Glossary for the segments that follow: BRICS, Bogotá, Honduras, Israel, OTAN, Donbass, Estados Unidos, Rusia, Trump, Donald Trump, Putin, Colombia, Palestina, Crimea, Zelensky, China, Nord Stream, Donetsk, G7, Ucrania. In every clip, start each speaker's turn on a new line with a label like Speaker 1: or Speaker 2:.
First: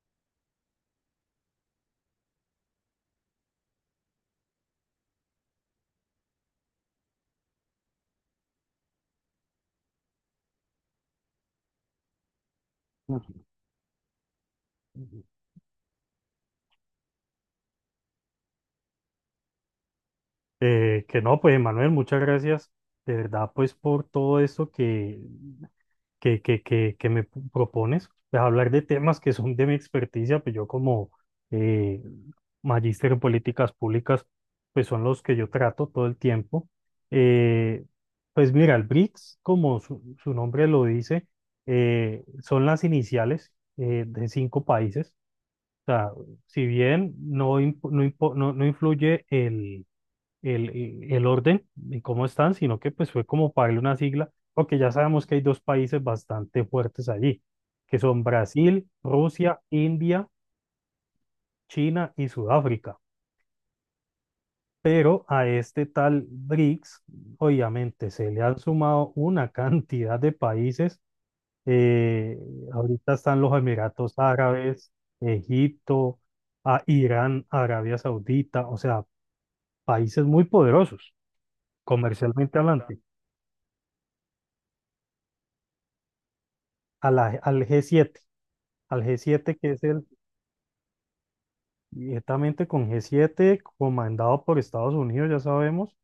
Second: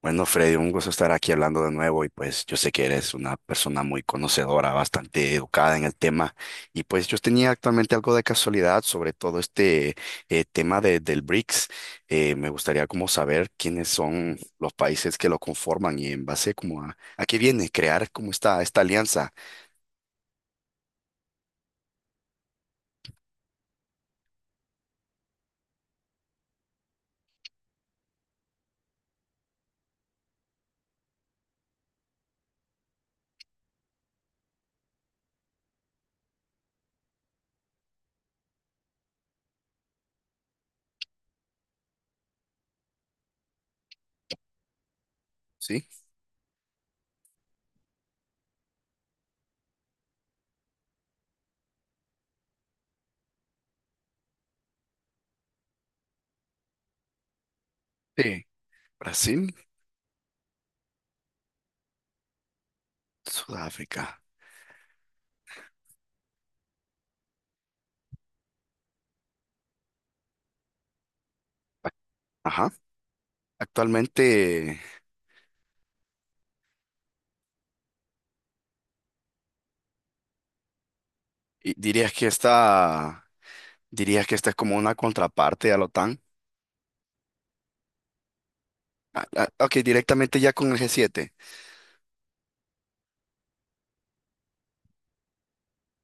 Speaker 1: Bueno, Freddy, un gusto estar aquí hablando de nuevo y pues yo sé que eres una persona muy conocedora, bastante educada en el tema y pues yo tenía actualmente algo de casualidad sobre todo este tema del BRICS. Me gustaría como
Speaker 2: Ok.
Speaker 1: saber quiénes son los países
Speaker 2: Ujú.
Speaker 1: que lo conforman y en base como a qué viene crear como esta alianza,
Speaker 2: Que no, pues Manuel, muchas gracias de verdad pues por todo esto que me propones, pues hablar de temas que son de mi experticia, pues yo como eh, magíster en políticas públicas, pues son los que yo trato todo el tiempo. Eh, pues mira, el BRICS, como su nombre lo dice, son las iniciales de cinco países.
Speaker 1: ¿sí?
Speaker 2: O sea, si bien no, imp- no, impo- no no influye el- orden y cómo están, sino que pues fue como para darle una sigla, porque ya sabemos que hay dos países bastante fuertes allí, que son
Speaker 1: Sí.
Speaker 2: Brasil,
Speaker 1: Brasil,
Speaker 2: Rusia, India, China y Sudáfrica.
Speaker 1: Sudáfrica.
Speaker 2: Pero a este tal BRICS, obviamente, se le han sumado una cantidad de países. eh,
Speaker 1: Ajá.
Speaker 2: Ahorita están los Emiratos
Speaker 1: Actualmente
Speaker 2: Árabes, Egipto, a Irán, Arabia Saudita, o sea, países muy poderosos,
Speaker 1: dirías que
Speaker 2: comercialmente hablando.
Speaker 1: dirías que esta es como una contraparte a la OTAN.
Speaker 2: A la- al g
Speaker 1: Ah, ah,
Speaker 2: siete que
Speaker 1: ok,
Speaker 2: es el
Speaker 1: directamente ya con el g siete,
Speaker 2: directamente con G7 comandado por Estados Unidos, ya sabemos,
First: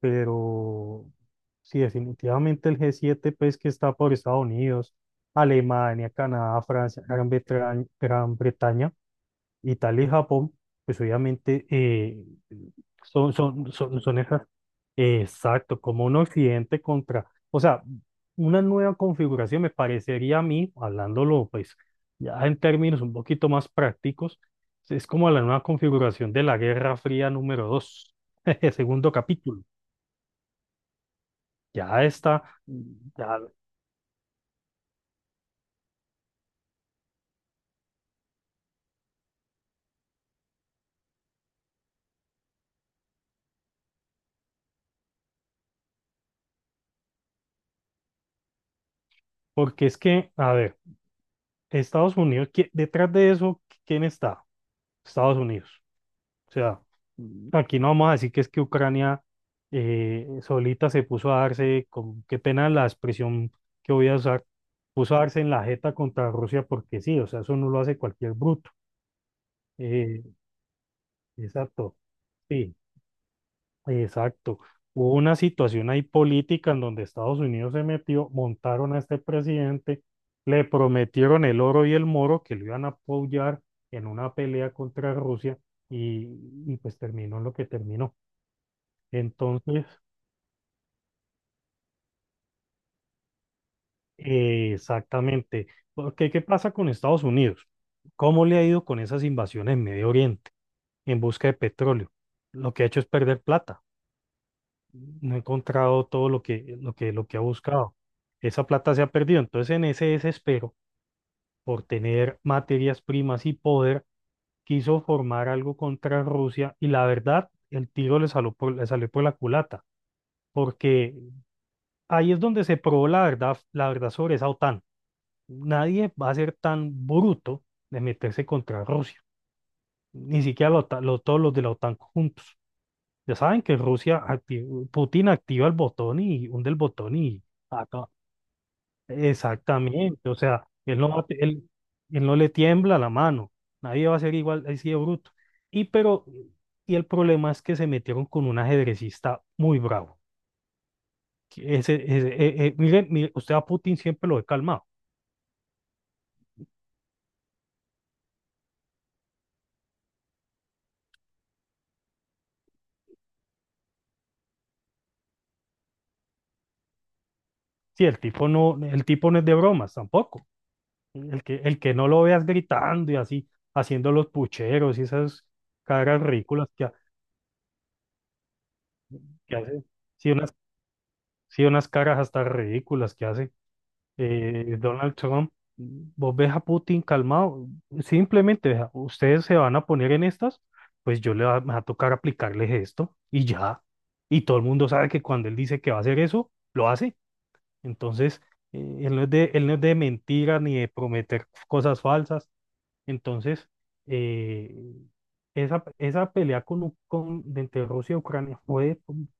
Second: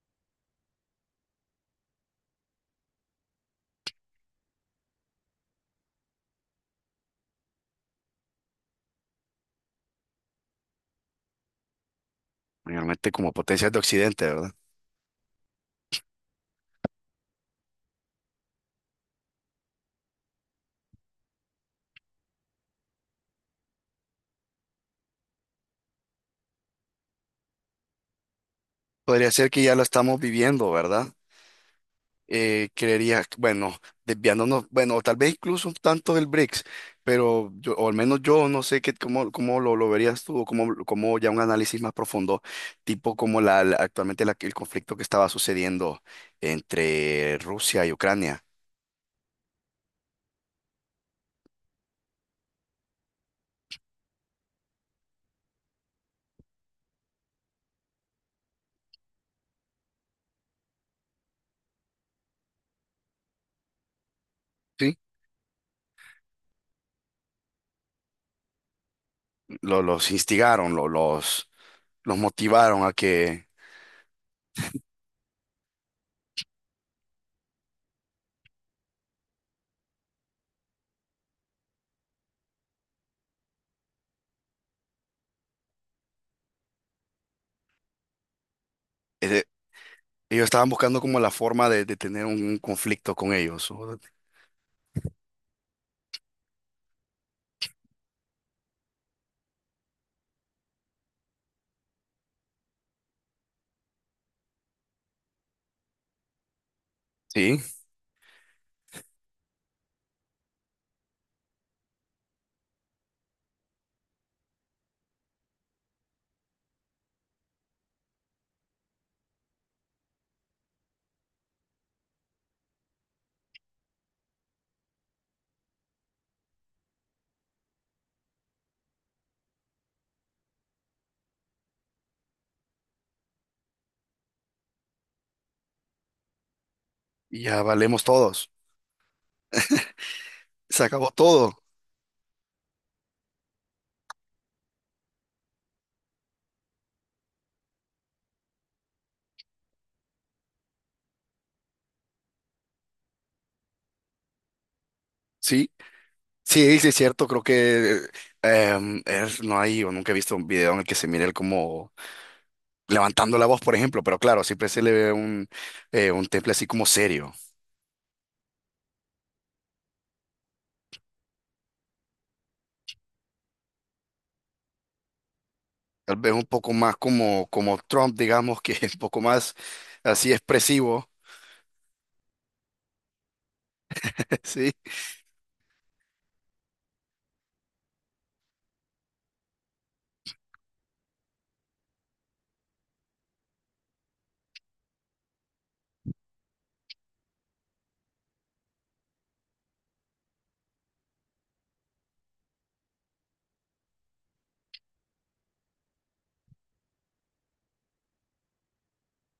Speaker 2: pero sí, definitivamente el G7 pues que está por Estados Unidos, Alemania, Canadá, Francia, Gran Bretaña, Italia y Japón, pues obviamente
Speaker 1: mayormente como
Speaker 2: son,
Speaker 1: potencias
Speaker 2: son,
Speaker 1: de
Speaker 2: son, son
Speaker 1: Occidente,
Speaker 2: esas,
Speaker 1: ¿verdad?
Speaker 2: exacto, como un occidente contra, o sea, una nueva configuración me parecería a mí, hablándolo pues ya en términos un poquito más prácticos, es como la nueva configuración de la Guerra Fría número 2, segundo
Speaker 1: Podría ser que
Speaker 2: capítulo.
Speaker 1: ya lo estamos viviendo, ¿verdad?
Speaker 2: Ya está,
Speaker 1: Creería,
Speaker 2: ya,
Speaker 1: bueno, desviándonos, bueno, o tal vez incluso un tanto del BRICS, pero yo, o al menos yo no sé cómo lo verías tú, o cómo ya un análisis más profundo, tipo como actualmente el conflicto que estaba sucediendo entre Rusia y Ucrania.
Speaker 2: porque es que, a ver, Estados Unidos, detrás de eso, ¿quién está? Estados Unidos. O sea, aquí no vamos a decir que es que Ucrania solita se puso a darse, con, qué pena la expresión que voy a usar,
Speaker 1: Sí.
Speaker 2: puso a darse en la jeta contra Rusia porque sí, o sea, eso no lo hace cualquier bruto.
Speaker 1: Los
Speaker 2: Eh,
Speaker 1: instigaron,
Speaker 2: exacto,
Speaker 1: los
Speaker 2: sí,
Speaker 1: motivaron a que...
Speaker 2: exacto. Hubo una situación ahí política en donde Estados Unidos se metió, montaron a este presidente, le prometieron el oro y el moro que lo iban a apoyar en una pelea contra Rusia, y, y pues terminó en lo que terminó.
Speaker 1: eh,
Speaker 2: Entonces,
Speaker 1: Ellos estaban buscando como la forma de tener un conflicto con ellos. O-
Speaker 2: exactamente. Porque, ¿qué pasa con Estados Unidos? ¿Cómo le ha ido con esas invasiones en Medio Oriente en busca de petróleo? Lo que ha hecho es perder plata. No ha encontrado todo lo que ha
Speaker 1: Sí,
Speaker 2: buscado. Esa plata se ha perdido. Entonces, en ese desespero por tener materias primas y poder, quiso formar algo contra Rusia y la verdad, el tiro le salió por la culata, porque ahí es donde se probó la verdad sobre esa OTAN. Nadie va a ser tan bruto de meterse contra Rusia, ni siquiera todos los de la OTAN juntos. Ya saben que Rusia, Putin activa el botón y hunde el botón y
Speaker 1: y ya valemos
Speaker 2: acaba.
Speaker 1: todos.
Speaker 2: Exactamente, o sea,
Speaker 1: Se acabó todo.
Speaker 2: él no le tiembla la mano, nadie va a ser igual así de bruto. Y, pero, y el problema es que se metieron con un ajedrecista muy bravo. Que Ese- miren, mire, usted a Putin siempre lo he calmado.
Speaker 1: Sí, sí, sí, es cierto. Creo que no hay, o nunca he visto un video en el que se mire él como levantando la voz, por ejemplo. Pero claro, siempre se le ve un temple así como serio.
Speaker 2: Sí, el tipo no es de bromas tampoco. El que no lo veas gritando y así, haciendo los pucheros y esas
Speaker 1: Tal
Speaker 2: caras
Speaker 1: vez un
Speaker 2: ridículas
Speaker 1: poco más como, como Trump, digamos, que es un poco más
Speaker 2: que hace.
Speaker 1: así
Speaker 2: Sí, unas,
Speaker 1: expresivo.
Speaker 2: sí, unas caras hasta ridículas que hace
Speaker 1: Sí,
Speaker 2: Donald Trump. Vos ves a Putin calmado, simplemente: "Vea, ustedes se van a poner en estas, pues me va a tocar aplicarles esto y ya". Y todo el mundo sabe que cuando él dice que va a hacer eso, lo hace. Entonces, él no es de mentira ni de prometer cosas falsas. Entonces, eh, esa pelea con, U- con, de entre Rusia y Ucrania fue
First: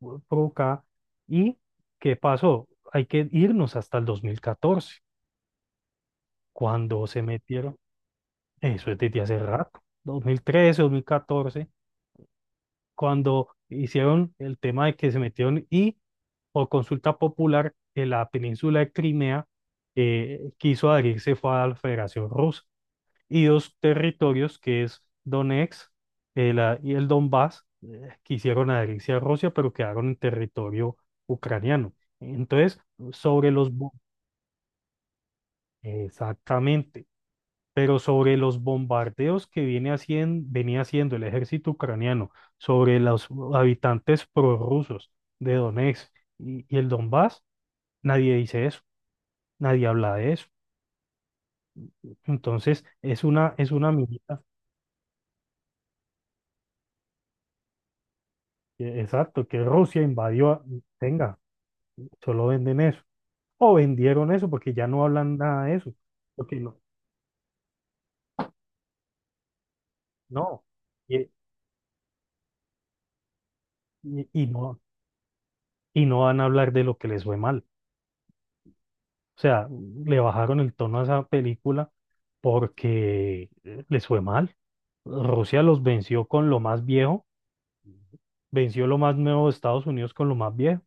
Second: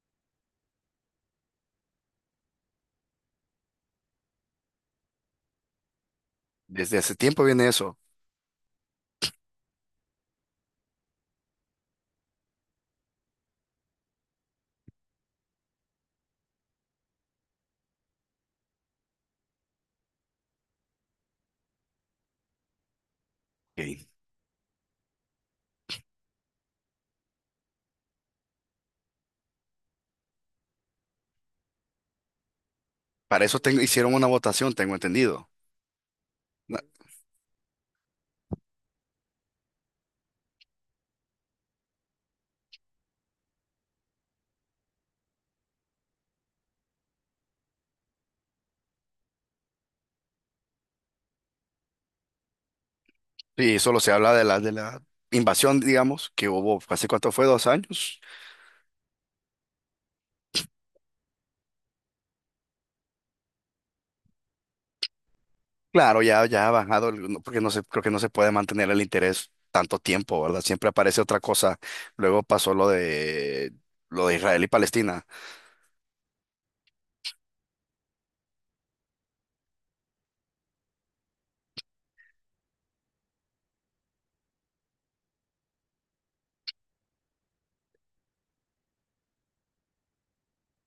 Speaker 2: provocada. ¿Y qué pasó? Hay que irnos hasta el 2014
Speaker 1: desde
Speaker 2: cuando
Speaker 1: hace
Speaker 2: se
Speaker 1: tiempo viene
Speaker 2: metieron,
Speaker 1: eso.
Speaker 2: eso es desde hace rato, 2013, 2014, cuando hicieron el tema de que se metieron y por consulta popular en la península de Crimea quiso adherirse fue a la Federación Rusa. Y dos
Speaker 1: Ok.
Speaker 2: territorios que es Donetsk y el Donbass, que hicieron adherencia a Rusia, pero quedaron en territorio ucraniano. Entonces,
Speaker 1: Para
Speaker 2: sobre
Speaker 1: eso
Speaker 2: los... bo-
Speaker 1: hicieron una votación, tengo entendido.
Speaker 2: exactamente. Pero sobre los bombardeos que venía haciendo el ejército ucraniano sobre los habitantes prorrusos de Donetsk y el Donbass, nadie dice eso, nadie habla de eso. Entonces, es
Speaker 1: Sí,
Speaker 2: una
Speaker 1: solo se habla
Speaker 2: minita,
Speaker 1: de de la invasión, digamos, que hubo, ¿hace cuánto fue? ¿Dos años?
Speaker 2: exacto, que Rusia invadió, venga. Solo venden eso. O vendieron eso porque ya no hablan nada de eso.
Speaker 1: Claro, ya,
Speaker 2: Porque
Speaker 1: ya ha
Speaker 2: no,
Speaker 1: bajado, no, porque no se, creo que no se puede mantener el interés tanto tiempo, ¿verdad?
Speaker 2: no.
Speaker 1: Siempre aparece
Speaker 2: Y,
Speaker 1: otra cosa. Luego pasó lo de lo
Speaker 2: y-
Speaker 1: de
Speaker 2: y
Speaker 1: Israel y
Speaker 2: no,
Speaker 1: Palestina.
Speaker 2: y no van a hablar de lo que les fue mal. O sea, le bajaron el tono a esa película porque les fue mal. Rusia los venció con lo más viejo, venció lo más nuevo de Estados Unidos con lo más viejo,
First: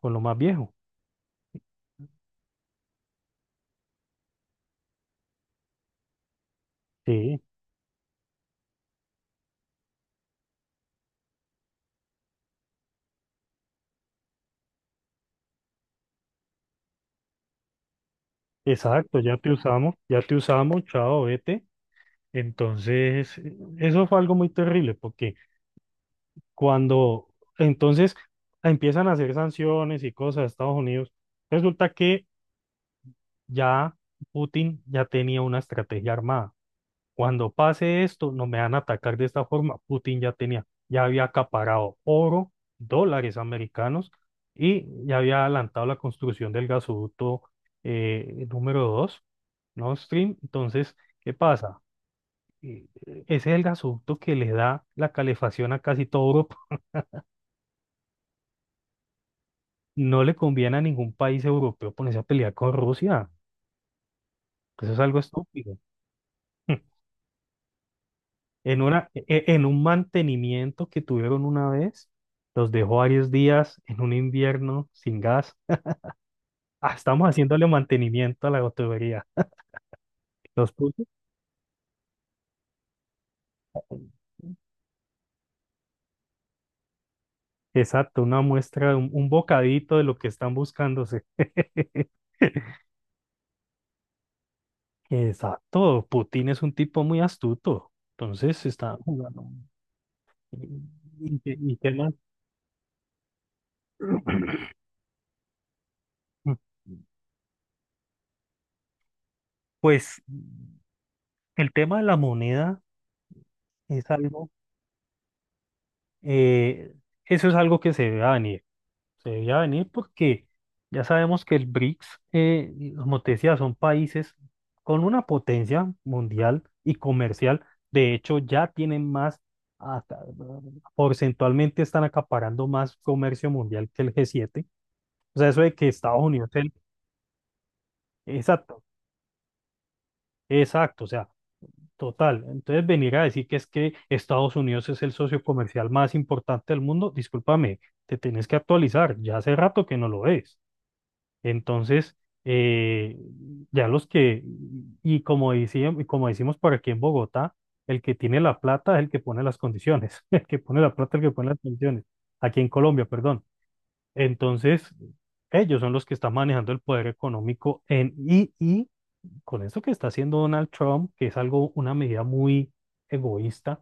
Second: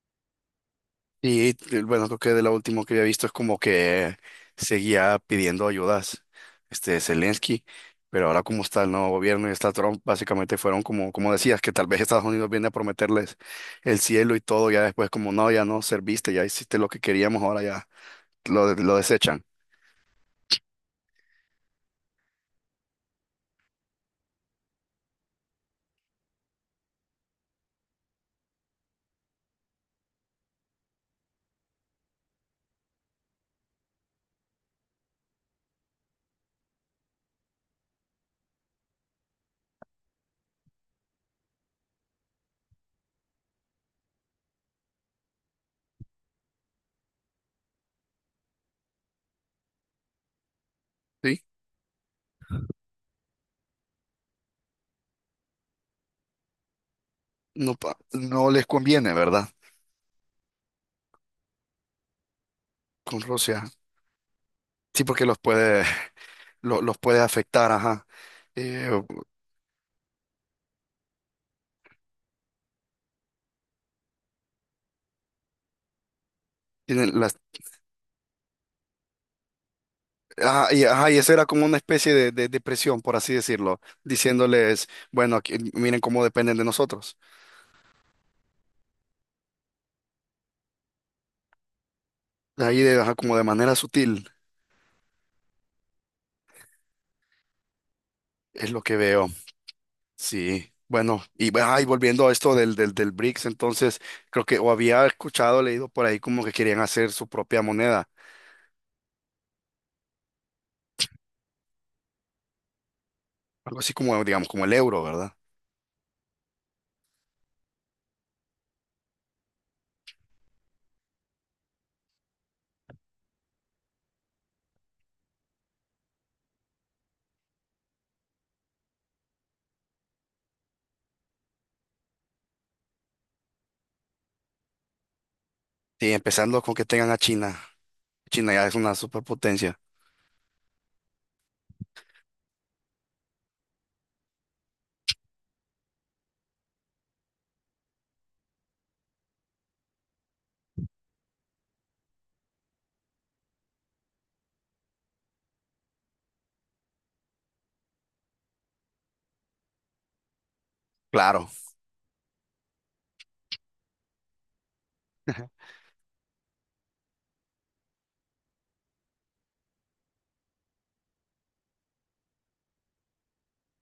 Speaker 2: con lo más viejo.
Speaker 1: Y bueno, creo que de lo último que había visto es como que seguía pidiendo ayudas, este
Speaker 2: Sí,
Speaker 1: Zelensky, pero ahora como está el nuevo gobierno y está Trump, básicamente fueron como, como decías, que tal vez Estados Unidos viene a prometerles el cielo y todo, ya después como no, ya no serviste, ya hiciste lo que queríamos, ahora ya lo
Speaker 2: exacto,
Speaker 1: desechan.
Speaker 2: ya te usamos, chao, vete. Entonces, eso fue algo muy terrible porque Cuando entonces empiezan a hacer sanciones y cosas a Estados Unidos, resulta que ya Putin ya tenía una estrategia armada. Cuando pase esto, no me van a atacar de esta forma. Putin ya había acaparado oro, dólares americanos y ya había adelantado la construcción del gasoducto número 2, Nord Stream. Entonces, ¿qué
Speaker 1: Sí,
Speaker 2: pasa? Eh, Ese es el gasoducto que le da la calefacción a casi todo Europa.
Speaker 1: no, pa- no les conviene, ¿verdad?
Speaker 2: No le conviene a ningún país europeo ponerse a pelear con
Speaker 1: Con
Speaker 2: Rusia.
Speaker 1: Rusia.
Speaker 2: Eso es
Speaker 1: Sí,
Speaker 2: algo
Speaker 1: porque los
Speaker 2: estúpido.
Speaker 1: puede, los puede afectar, ajá.
Speaker 2: En
Speaker 1: Eh,
Speaker 2: una, e- e- en un mantenimiento que tuvieron una vez, los dejó varios días en un invierno sin gas. Ah,
Speaker 1: tienen-
Speaker 2: estamos
Speaker 1: las-
Speaker 2: haciéndole mantenimiento a la tubería.
Speaker 1: Ah,
Speaker 2: Los puso,
Speaker 1: ajá, y eso era como una especie de presión, por así decirlo, diciéndoles, bueno, aquí- miren cómo dependen de nosotros.
Speaker 2: exacto, una muestra, un bocadito de lo que están buscándose.
Speaker 1: Ajá, como de manera sutil,
Speaker 2: Exacto, Putin es un tipo muy astuto. Entonces
Speaker 1: es lo que
Speaker 2: está
Speaker 1: veo.
Speaker 2: jugando. ¿Y
Speaker 1: Sí, bueno,
Speaker 2: y qué y
Speaker 1: ajá, y
Speaker 2: qué más?
Speaker 1: volviendo a esto del BRICS, entonces creo que o había escuchado, leído por ahí como que querían hacer su propia moneda,
Speaker 2: Pues, el tema de la moneda
Speaker 1: algo así
Speaker 2: es
Speaker 1: como, digamos,
Speaker 2: algo,
Speaker 1: como el euro, ¿verdad?
Speaker 2: eh, es algo que se debe venir. Se debe venir porque ya sabemos que el BRICS, y como te decía, son países con una potencia mundial y comercial. De hecho, ya tienen más, aca- porcentualmente están acaparando más comercio mundial que el G7. O sea, eso de que
Speaker 1: Sí,
Speaker 2: Estados Unidos,
Speaker 1: empezando con que tengan a China. China ya es
Speaker 2: exacto,
Speaker 1: una superpotencia.
Speaker 2: exacto. O sea, total, entonces venir a decir que es que Estados Unidos es el socio comercial más importante del mundo, discúlpame, te tienes que actualizar, ya hace rato que no lo es. Entonces, eh, ya los que, y como como decimos por aquí en Bogotá, el que tiene la plata es el que pone las condiciones, el que pone la plata es el que pone
Speaker 1: Claro,
Speaker 2: las condiciones, aquí en Colombia, perdón. Entonces, ellos son los que están manejando el poder económico y con eso que está haciendo Donald Trump, que es algo, una medida muy egoísta,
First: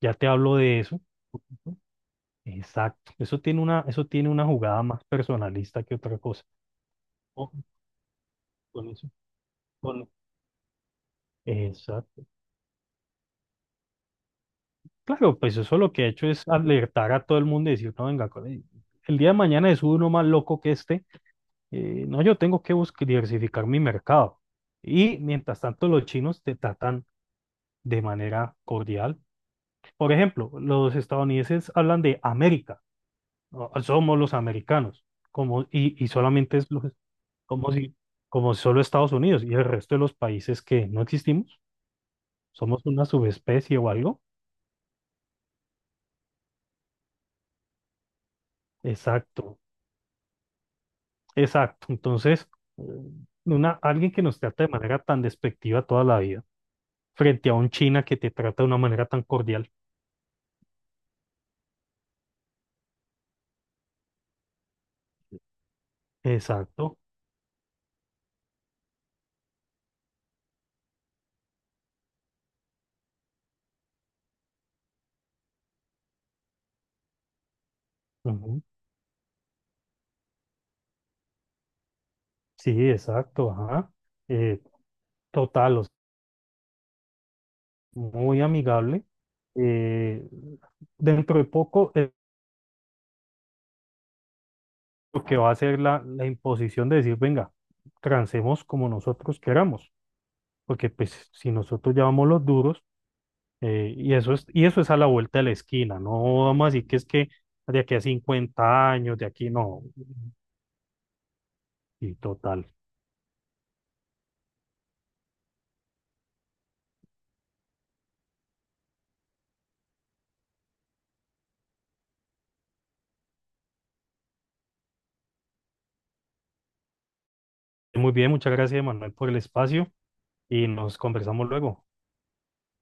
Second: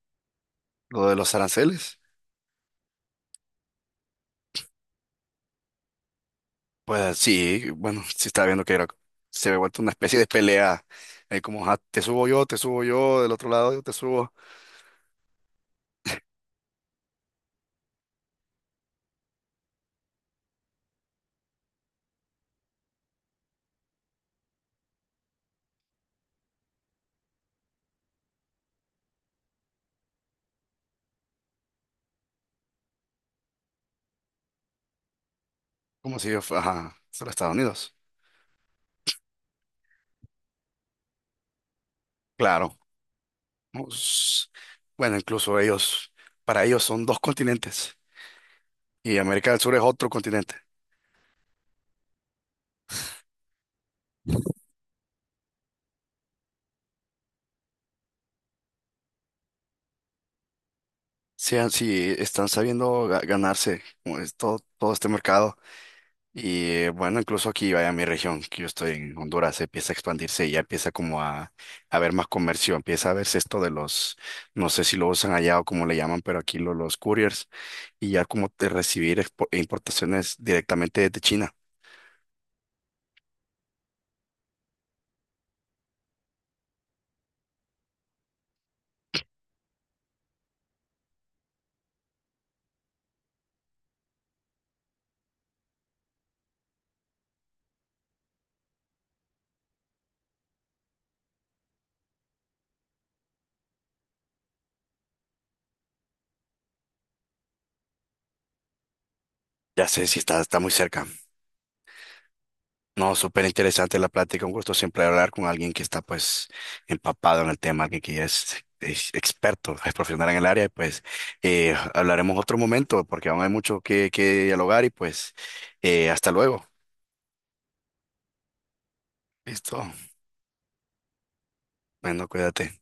Speaker 2: ya te hablo de eso.
Speaker 1: lo de los aranceles.
Speaker 2: Exacto, eso tiene una jugada más personalista que otra cosa.
Speaker 1: Pues
Speaker 2: Ojo
Speaker 1: sí, bueno, sí estaba viendo que era,
Speaker 2: con eso,
Speaker 1: se había vuelto una
Speaker 2: con-
Speaker 1: especie de pelea, como "Ah,
Speaker 2: exacto.
Speaker 1: te subo yo, del otro lado yo te subo,
Speaker 2: Claro, pues eso lo que ha hecho es alertar a todo el mundo y decir: no, venga, el día de mañana es uno más loco que este. No, yo tengo que buscar diversificar mi mercado. Y mientras tanto, los chinos te tratan de manera cordial. Por ejemplo, los estadounidenses hablan de América. No, somos los americanos, como, y
Speaker 1: como si yo
Speaker 2: solamente
Speaker 1: fuera
Speaker 2: es los,
Speaker 1: ajá, solo Estados
Speaker 2: como
Speaker 1: Unidos.
Speaker 2: si, como solo Estados Unidos y el resto de los países que no existimos,
Speaker 1: Claro.
Speaker 2: somos una subespecie o algo.
Speaker 1: Pues, bueno, incluso ellos, para ellos son dos continentes y América
Speaker 2: Exacto,
Speaker 1: del Sur es otro continente.
Speaker 2: exacto. Entonces, eh, alguien que nos trata de manera tan despectiva toda la vida, frente a un China que te trata de una manera tan cordial.
Speaker 1: Sean si están sabiendo ga- ganarse como es todo, todo este mercado. Y
Speaker 2: Exacto.
Speaker 1: bueno, incluso aquí, vaya, mi región, que yo estoy en Honduras, empieza a expandirse y ya empieza como a haber más comercio, empieza a verse esto de los, no sé si lo usan allá o cómo le llaman, pero aquí los couriers y ya como
Speaker 2: Ujú,
Speaker 1: de recibir expo- importaciones directamente desde China.
Speaker 2: sí, exacto, ajá. Eh, total, o sea, muy amigable. Eh, dentro de poco, lo que va a ser la imposición de decir, venga, trancemos como nosotros queramos, porque pues si nosotros ya vamos los duros, y y eso es a la vuelta de la esquina, no vamos a decir que es que de aquí a 50 años, de aquí no,
Speaker 1: Ya sé si está, está muy cerca.
Speaker 2: y total.
Speaker 1: No, súper interesante la plática. Un gusto siempre hablar con alguien que está pues empapado en el tema, alguien que ya es experto, es profesional en el área. Pues hablaremos otro momento porque aún hay mucho que dialogar y pues hasta luego.
Speaker 2: Muy bien, muchas gracias, Manuel, por el
Speaker 1: Listo.
Speaker 2: espacio y nos conversamos luego.
Speaker 1: Bueno, cuídate.